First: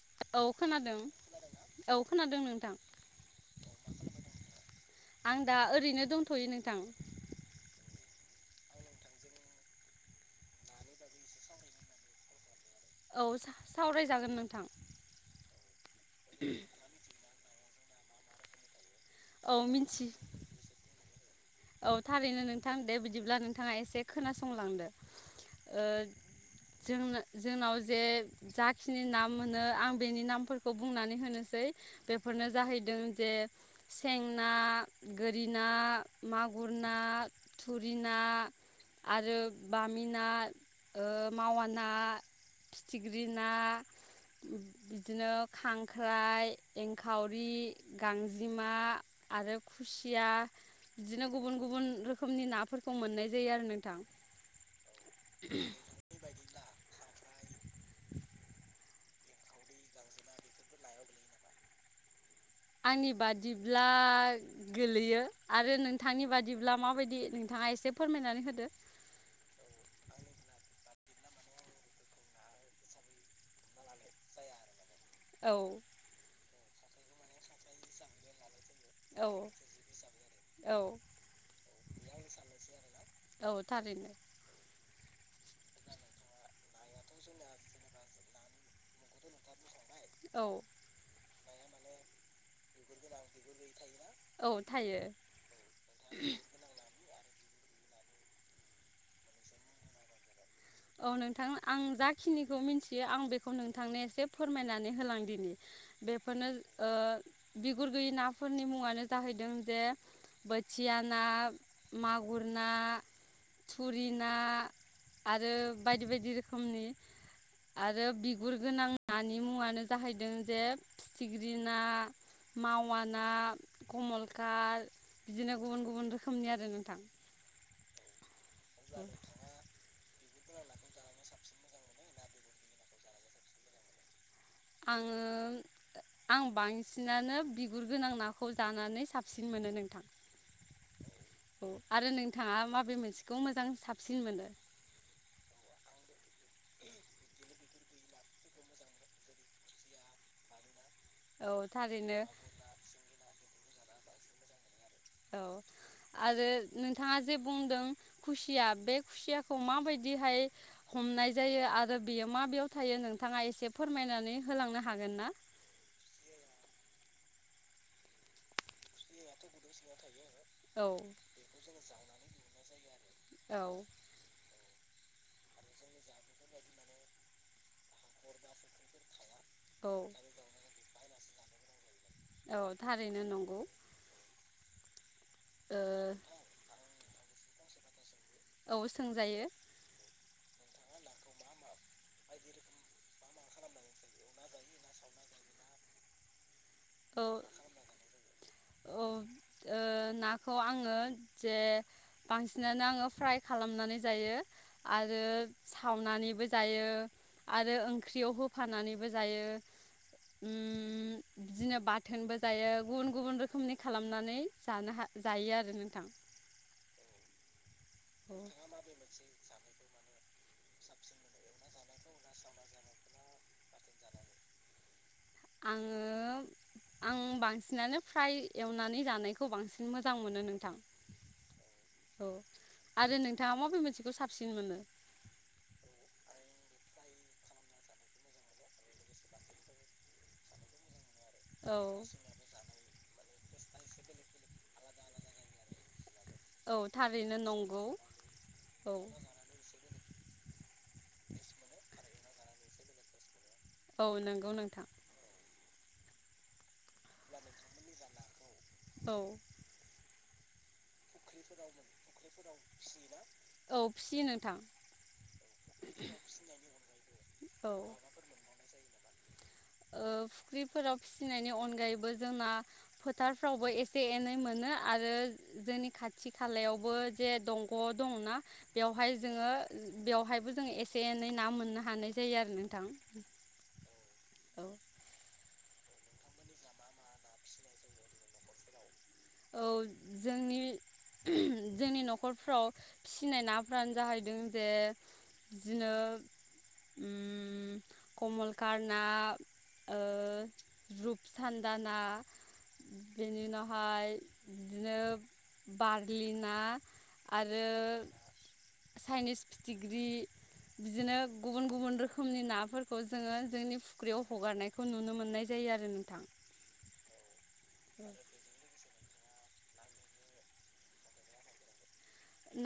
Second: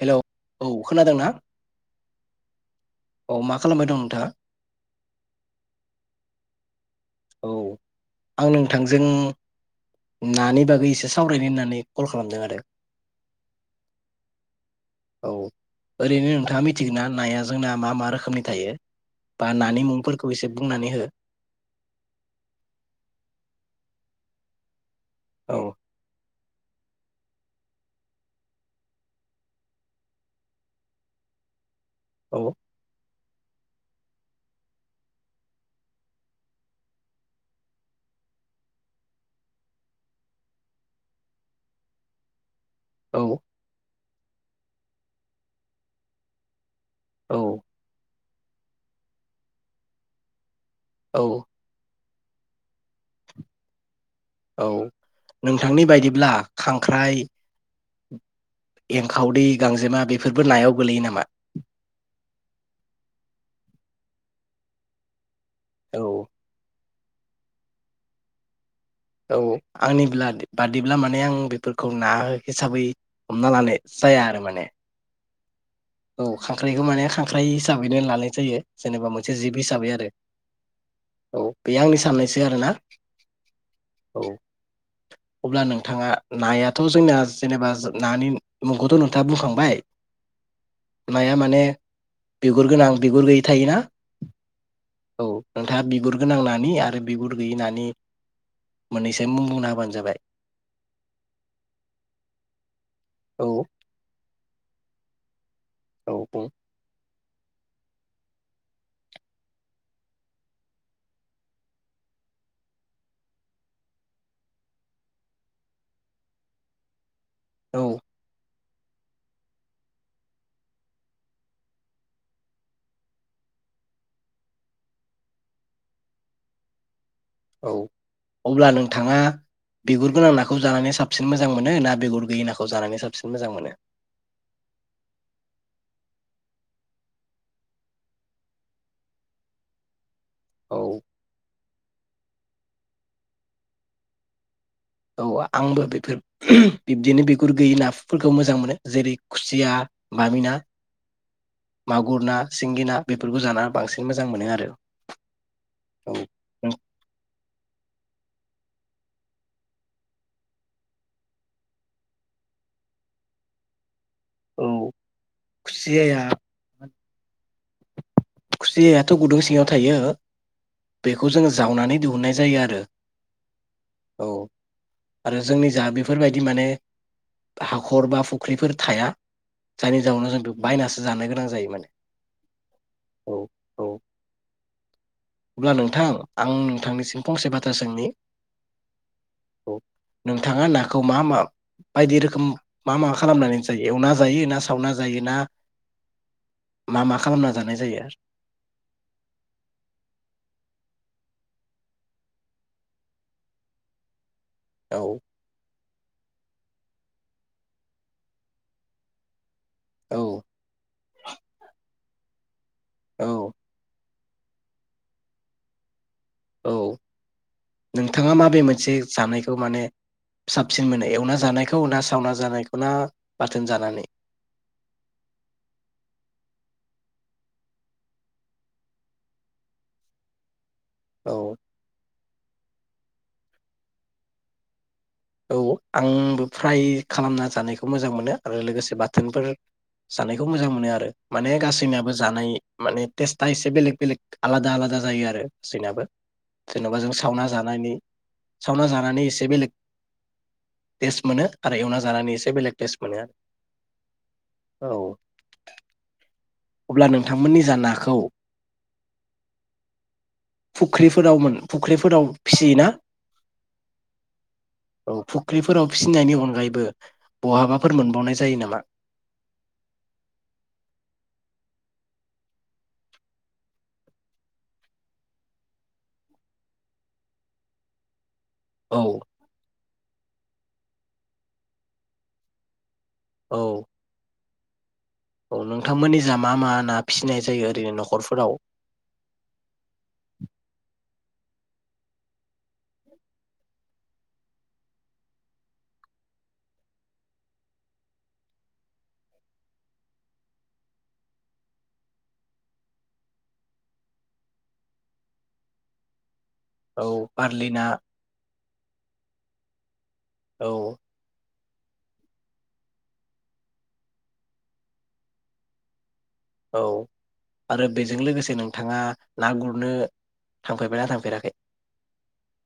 Hello औ खोनादों खोनादोंना औ खोनादों नोंथां औ मा खालामबाय दं नोंथाङा आं दा ओरैनो दंथ'यो नोंथां औ आं नोंथांजों नानि बागै एसे सावरायनो होननानै कल खालामदों आरो औ सा-सावरायजागोन नोंथां। औ ओरैनो नोंथाङा मिथिगोनना नाया ज जोंना मा मा रोखोमनि थायो? बा औ नानि मिथि मुंफोरखौ एसे बुंनानै हो। औ थारैनो नोंथां दे बिदिब्ला नोंथाङा एसे खोनासंलांदो। औ ओ जोंनो जोंनाव जे जाखिनि नाम मोनो आं बेनि नामफोरखौ बुंनानै होनोसै औ बेफोरनो जाहैदों जे सें न गोरि ना मागुर ना थुरि ना आरो बामि ना ओ मावा ना फिथिख्रि औ ना बिदिनो खांख्राइ औ एंखावरि गां गांजेमा आरो खुसिया औ बिदिनो गुबुन गुबुन रोखोम रोखोमनि नाफोरखौ मोननाय जायो आरो नोंथां। औ नोंथांनि बायदिब्ला खांख्राइ एंखावदै गांजेमा बेफोरबो नायाव गोलैयो नामा? आंनि बादिब्ला गोलैयो आरो औ नोंथांनि बादिब्ला माबायदि दि नोंथाङा एसे फोरमायनानै होदो। औ आंनि ब्लघ बादिब्ला माने आं बेफोरखौ ना हिसाबै हमना लानाय जाया आरो माने औ औ खांख्राइखौ माने खांख्राइ हिसाबैनो लानाय जायो। जेनेबा औ मोनसे जिब हिसाबै आरो औ औ। बेयो आंनि साननायसो आरोना। औ थारैनो। औ अब्ला नोंथाङा नायाथ' जोंना जेनेबा नानि मुंखौथ' नोंथाङा बुंखांबाय। औ नामा माने बिगुर गोनां बिगुर गैयि थायोना औ थायो औ नोंथाङा बिगुर गोनां नानि आरो बिगुर गैयि नानि मोननैसो मुं बुंना होबानो जाबाय। औ नोंथां आं जाखिनिखौ मिथियो आं औ बेखौ नोंथांनो एसे फोरमायनानै होलां ण् दिनि औ बुं बेफोरनो ओ बिगुर गैयि नाफोरनि मुङानो जाहैदों जे बोथिया ना मागुर ना थुरि ना आरो बायदि बायदि रोखोमनि। औ आरो बिगुर गोनां नानि मुङानो जाहैदों जे फिथिख्रि ना मावा ना कमलकार बिदिनो गुबुन गुबुन रोखोमनि आरो नोंथां। औ अब्ला नोंथाङा बिगुर गोनां नाखौ जानानै साबसिन मोजां मोनो ना बिगुर गैयि नाखौ जानानै साबसिन मोजां मोनो? आङो आं बांसिनानो बिगुर गोनां नाखौ जानानै साबसिन मोनो नोंथां औ औ आरो नोंथाङा माबे मोनसेखौ मोजां साबसिन मोनो? औ आंबो बेफोर बिब्दिनो बिगुर गैयै नाफोरखौ मोजां मोनो जेरै खुसिया बामि ना। औ थारैनो मागुर ना सिंगि ना बेफोरखौ जाना बांसिन मोजां मोनो आरो। औ औ आरो नोंथाङा जे बुंदों खुसिया बे खुसियाखौ माबायदिहाय हमनाय जायो आरो बेयो माबेयाव थायो नोंथाङा एसे फोर फोरमायनानै होलांनो औ हागोन ना? खुसियाया खुसियाथ' गुदुं सिङाव थायो। औ बेखौ जोङो जावनानै दिहुननाय जायो आरो। औ औ आरो जोंनि जा बेफोरबायदि माने हाखर बा फुख्रिफोर थाया औ जायनि जाउव जोंथु बायनास जानो गोनां जायो माने औ थारैनो औ नंगौ। औ अब्ला ओ नोंथां आं नोंथांनिसिम फंसे बाथ्रा सोंनि औ सोंजायो। औ नोंथाङा नाखौ मा मा बायदि रोखोम मा माबा खालामनानै जायो एवा जायो ना स सावना जायोना मा मा औ खालामना जानाय जायो आर ओ नाखौ आङो जे बांसिनानो आङो फ्राय खालामनानै जायो। औ आरो सावनानैबो जायो आरो ओंख्रियाव होफानानैबो जायो। औ उम बिदिनो बाथ थोनबो जायो। गुबुन गुबुन औ रोखोमनि खालाम नानै जानो हा जायो आरो नोंथां औ औ नोंथाङा माबे मोनसे जानायखौ माने साबसिन मोनो एवना जानायखौ ना सावना जानायखौ ना बाथोन जानानै? आङो आं बांसिनानो फ्राय एवनानै जानायखौ बांसिन मोजां मोनो नोंथां। औ औ आरो नोंथाङा मबे मोनसेखौ साबसिन मोनो? औ आंबो फ्राय खालामना जानायखौ मोजां मोनो आरो लोगोसे बाथोनफोर जानायखौ मोजां मोनो आरो। माने औ गासैनाबो जानाय माने टेस्टा एसे बेलेग बेलेग आलादा आलादा जायो आरो सैनाबो। औ जेन'बा जों थारैनो सावना नंगौ जानायनि सावना औ जानानै एसे बेलेग टेस्ट मोनो आरो एवना जानानै एसे बेलेग टेस्ट मोनो आरो। औ नोंगौ नोंथां। [inaudible] अब्ला नोंथांमोननिजा नाखौ औ फुख्रिफोराव मोन फुख्रिफोराव फिसियोना औ फिसियो नोंथां औ फु ख्रिफोराव फिसिनायनि अनगायैबो औ बहाबाफोर मोनबावनाय जायो नामा? ओ फुख्रिफोराव फिसिनायनि अनगायैबो जोंना फोथारफ्रावबो एसे एनै मोनो आरो जोंनि खाथि खालायावबो जे दंग' दंना औ बेवहाय जोङो उ बेवहायबो जों एसे एनै ना मोननो हानाय जायो आरो नोंथां। औ औ अ नोंथांमोननि जा मा मा ना फिसनाय जायो ओरैनो न'खरफोराव? औ जोंनि जोंनि न'खरफ्राव फिसिनाय नाफ्रानो जाहैदों जे बिदिनो उम कमलकर ना रुपसान्दा ना बेनि उनावहाय बिदिनो बार्लि ना औ ना आरो बारलि ना साइनिस फिथिख्रि औ बिदिनो गुबु गुबुन गुबुन रोखोमनि नाफोरखौ जोङो जोंनि फुख्रियाव हगारनायखौ नुनो मोननाय जायो आरो नोंथां। औ आरो बेजों लोगोसे नोंथाङा ना गुरनो थांफेरबायना थांफेराखै?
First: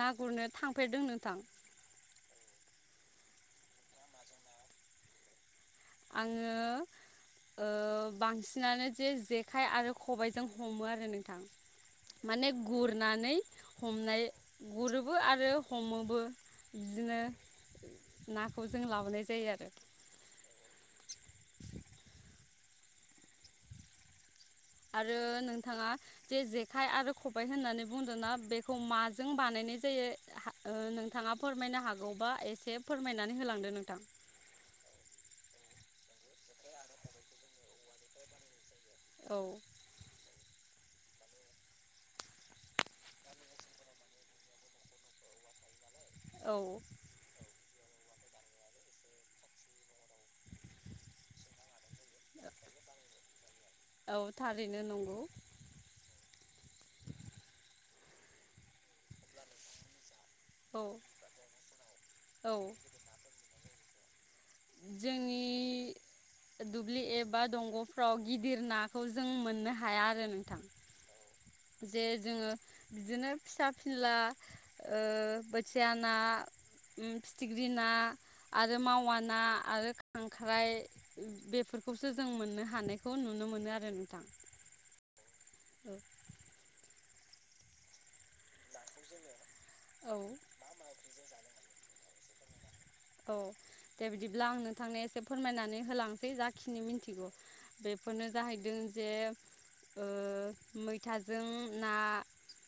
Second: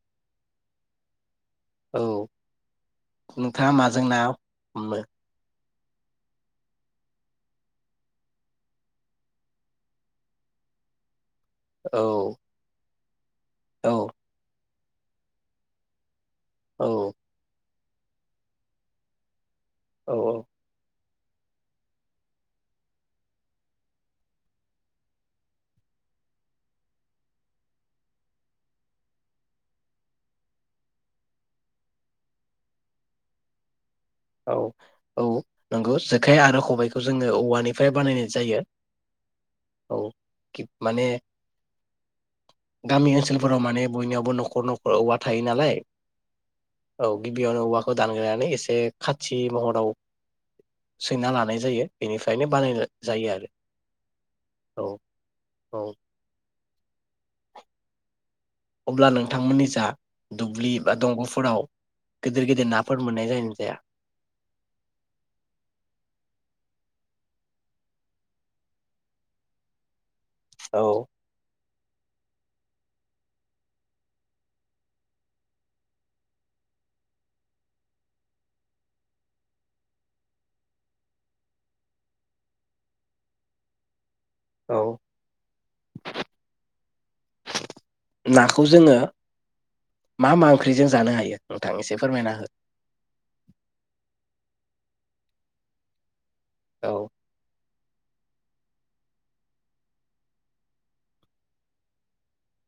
ना गुरनो थांफेरदों नोंथां। औ नोंथाङा माजों ना हमो? आङो ओ बांसिनानो जे जेखाइ आरो खबायजों हमो आरो नों थां औ माने गुर नानै औ हमनाय गुरोबो आरो हमोबो। औ बिदिनो नाखौ जों लाबोनाय जायो आरो। औ औ आरो नोंथाङा जे जेखाइ आरो खबाय होननानै बुंदों ना बेखौ माजों बानायनाय जायो ओ नोंथाङा फोरमायनो हागौबा एसे फोरमायनानै होलांदो नोंथां। औ औ नंगौ जेखाय आरो खबाइखौ जोङो औवानिफ्राय बानायनाय जायो। औ खि माने गामि ओनसोलफोराव माने बयनियावबो न'खर न'खर औवा थायो नालाय औ औ गिबियावनो औवा खौ [unintelligible] एसे खाथि महराव सैना लानाय जायो। बेनिफ्रायनो बाना जायो आरो औ थारैनो औ नंगौ औ अब्ला नोंथांमोननि जा दुब्लि औ बा दंग'फोराव गिदिर औ गिदिर नाफोर मोननाय जायो ना जाया? जोंनि दुब्लि एबा दंग'फ्राव गिदिर नाखौ जों मोननो हाया आरो न औ जे जोङो बिदिनो फिसा फिनला ओ बोथिया ना फिथिख्रि ना आरो मावा ना आरो खांख्राइ बेफोरखौसो जों मोननो हानायखौ नुनो मोनो आरो नोंथां। औ [inaudible] नाखौ जोङो औ मा मा ओंख्रिजों जानो हायो नोंथां एसे फोरमायना हो औ दे बिदिब्ला आं नोंथांनो एसे फोरमायनानै होलां सै जाखिनो औ मिथिगौ बेफोरनो जाहैदों जे ओ मैथाजों ना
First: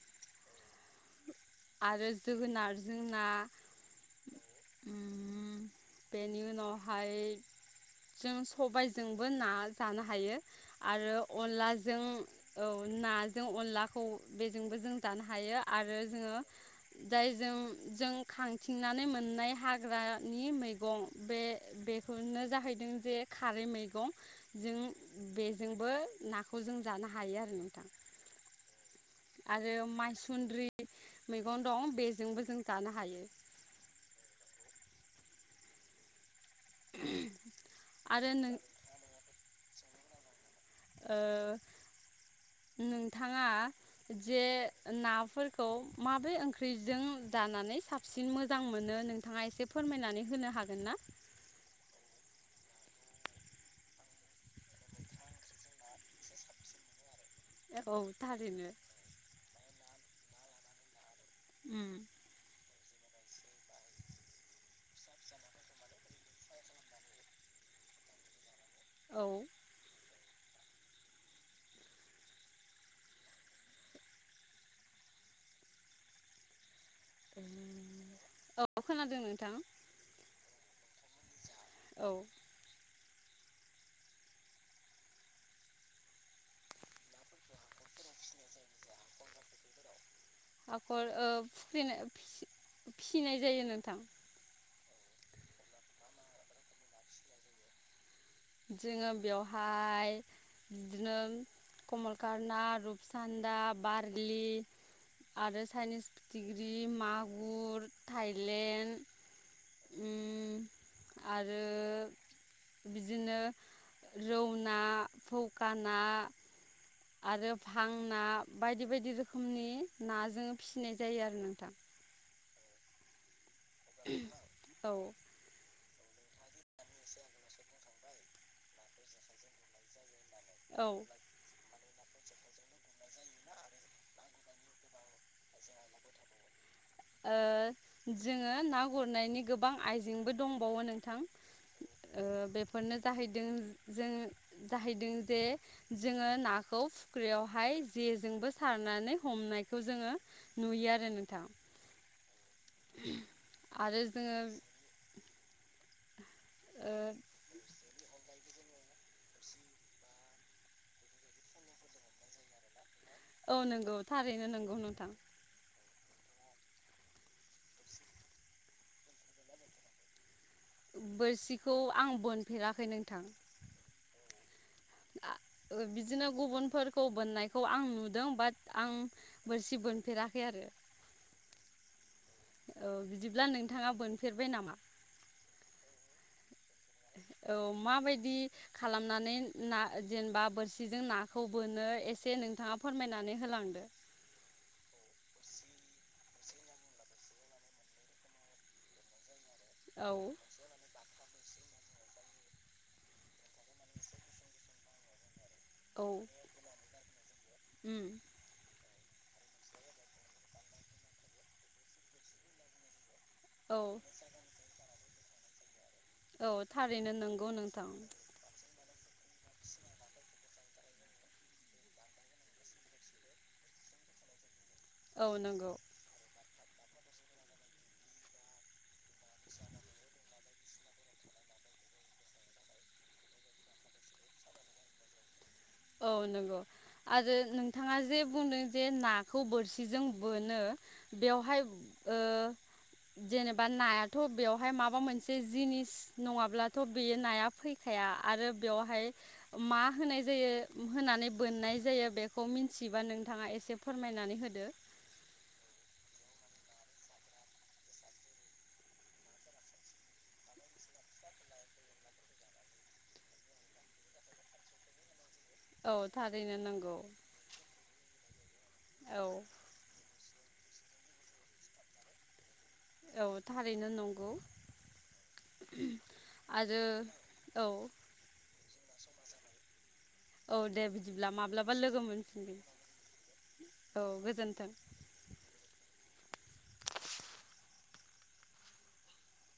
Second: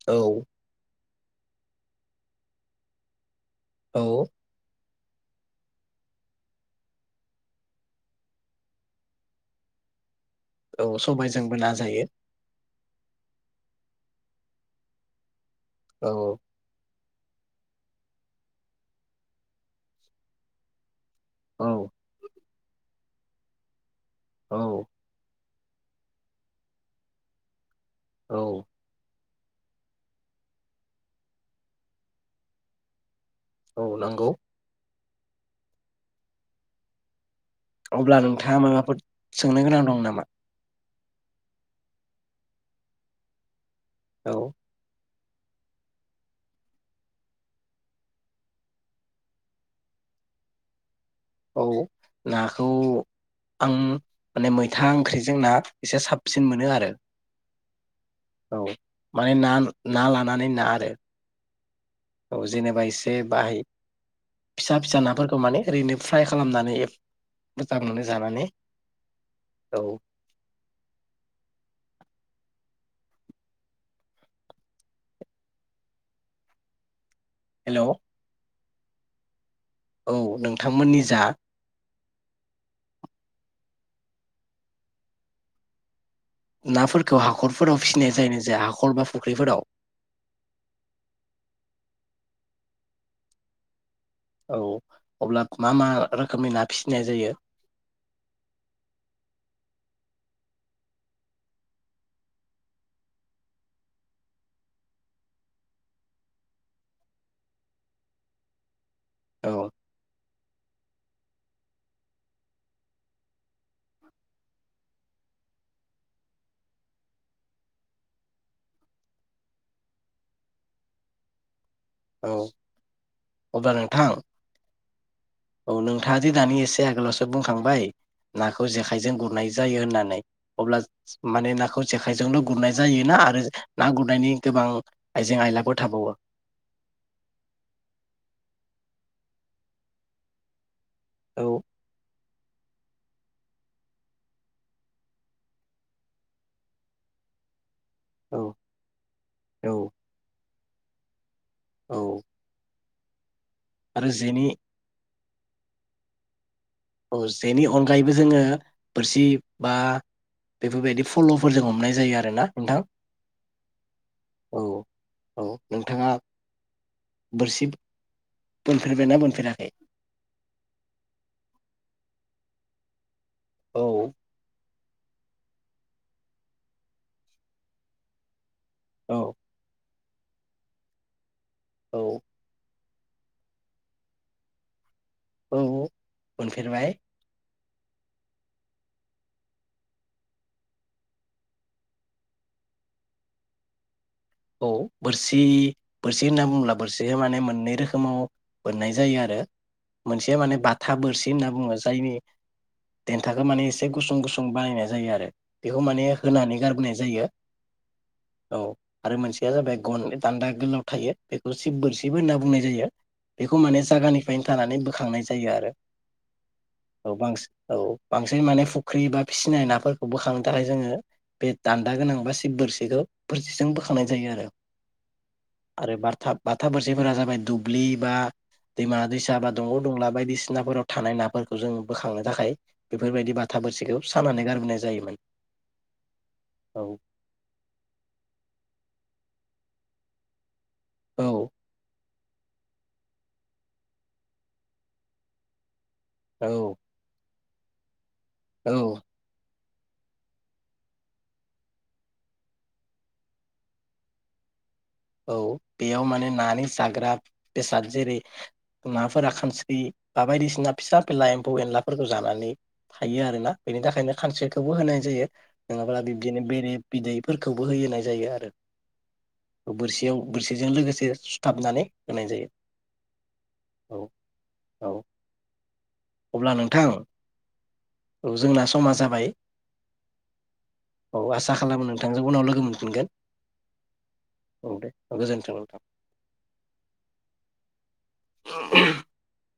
औ आरो जोगोनारजों ना औ उम बेनि उनावहाय जों सबायजोंबो ना जानो हायो। औ आरो सबायजोंबो ना अनलाजों जायो औ नाजों अनलाखौ बेजोंबो जों जानो हायो। आरो औ जोङो जायजों जों खांथिंनानै मोननाय हाग्रानि मैगं बे औ बेखौनो जाहैदों। जे खारै मैगं जों औ बे जोंबो नाखौ जों जानो हायो आरो नोंथां औ आरो माइसुन्द्रि मैगं दं बेजोंबो जों जानो हायो। औ नंगौ [unintelligible] अब्ला आरो नों नोंथाङा माबाफोर सोंनो गोनां दं नामा? ओ नोंथाङा औ जे ना फोरखौ माब्रै ओंख्रिजों जानानै साबसिन मोजां मोनो नोंथाङा एसे फोरमायनानै होनो हागोन ना? औ नाखौ आं माने मैथा ओंख्रिजों ना एसे साबसिन मोनो आरो एब औ थलिनोनो [unintelligible] माने ना ना लानानै ना आरो उम औ जेनेबा इसे बाहाय फिसा फिसा नाफोरखौ माने ओरैनो फ्राय खालामनानै एब मोजां मोनो जानानै। औ औ हेलौ औ खोनादों नोंथां। औ नोंथांमोननि जा औ नाफोरखौ हाखरफोराव फिसिनाय जायो ना जाया हाखर बा फुख्रिफोराव? आाखर ओ फुख्रि फिसिनाय जायो नोंथां [unintelligible] औ अब्लाख मा मा रोखोमनि ना फिसिनाय जायो? जोङो बेवहाय बिदिनो कमलकारना, रुपसान्दा, बारलि आरो चाइनिस फिथिग्रि, मागुर, थाइलेण्ड, औ उम आरो दिनो ओ रौ ना फौकाना आरो भां ना बायदि बायदि रोखोमनि नाजों फिसिनाय जायो आरो नोंथां औ अब्ला नोंथां औ औ नोंथाङा दि दानि एसे आगोलावसो बुंखांबाय नाखौ जेखाइजों गुरनाय जायो होननानै अब्ला औ ओ ज स माने नाखौ जेखाइजोंल' गुरनाय जायोना आरो ना गुरनायनि गोबां आइजें आयलाबो थाबावो ओ जोङो ना गुरनायनि गोबां आइजेंबो दंबावो नों थां औ ओ बेफोरनो जाहैदों जों जाहैदों जे जोङो नाखौ फुख्रियावहाय जेजोंबो औ सारनानै हमनायखौ औ जोङो नुयो आरो नोंथां। औ [unintelligible] आरो जोङो ओ औ जेनि अनगायैबो जोङो बोरसि बा बेफोरबायदि फल'फोरजों हमनाय जायो आरोना नोंथां औ नोंगौ थारैनो नोंगौ औ नोंथां औ नोंथाङा बोरसि बोनफेरबायना बोनफेराखै? बोरसिखौ आं बोनफेराखै नोंथां। औ बिदिनो गुबुनफोरखौ बोननायखौ आं नुदों बाट आं औ बोरसि बोन फेराखै आरो औ औ बिदिब्ला नोंथाङा बोनफेरबाय नामा औ बोनफेरबाय। औ माबायदि खालामनानै ना जेनेबा बोरसिजों नाखौ बोनो एसे नोंथाङा फोरमायनानै होलांदो। औ बोरसि बोरसि होनना बुङ्ला बोरसिखौ माने मोननै रोखोमाव मोननाय जायो आरो औ मोनसे माने बाथा बोरसि होनना बुङो जायनि देन्थाखौ माने एसे गुसुं गुसुं बानायनाय जायो आरो बेखौ माने औ होनानै गारबोनाय जायो उम औ आरो मोनसेया जाबाय गन दान्दा गोलाव थायो बेखौ सिब बोरसिब होनना बुंनाय जायो बेखौ औ माने जायगानिफ्रायनो थानानै ब बोखांनाय जायो आरो औ थारैनो औ नंगौ बांसिन नोंथां औ बांसिन माने फुख्रि बा फिसिनाय नाफोरखौ बोखांनो थाखाय जोङो बे दान्दा गोनां बा सिब बोरसिखौ बोरसिजों बोखां थानाय जायो आरो औ नंगौ आरो बारथाब बाथा बोरसिफोरा जाबाय दुब्लि बा दैमा दैसा बा दंग' दंला बायदिसिनाफोराव थानाय नाफोरखौ जों बोखांनो थाखाय बेफोरबायदि बाथा बोरसिखौ सानानै गारबोनाय जायोमोन औ नंगौ औ आरो नोंथाङा जे बुंदों जे नाखौ बोरसिजों बोनो औ बेवहाय ओ जेनेबा नायाथ' बेवहाय माबा मोनसे जिनिस औ नङाब्लाथ' बेयो नाया फैखाया आरो औ बेवहाय मा होनाय जायो होनानै बोननाय जायो बेखौ मिन्थिबा नोंथाङा एसे फोरमायनानै होदो औ बेयाव माने नानि जाग्रा बेसाद जेरै नाफोरा खानस्रि बा बायदिसिना फिसा फिला एम्फौ एनलाफोरखौ जानानै थायो आरोना बेनि थाखायनो खानस्रिखौबो होनाय जायो नङाब्ला औ बिब्दिनो थारैनो बेरे नंगौ बिदैफोरखौबो होनाय जायो आरो औ बोरसिजों लोगोसे सुथाबनानै होनाय जायो औ थारैनो औ नंगौ औ अब्ला आरो नोंथां औ औ जोंना समा जाबाय औ दे औ बिदिब्ला आसा माब्लाबा खालामो लोगो नोंथांजों उनाव मोनफिनगोन लोगो मोनफिनगोन औ गोज औ दे गोजोन्थों नोंथां [unintelligible]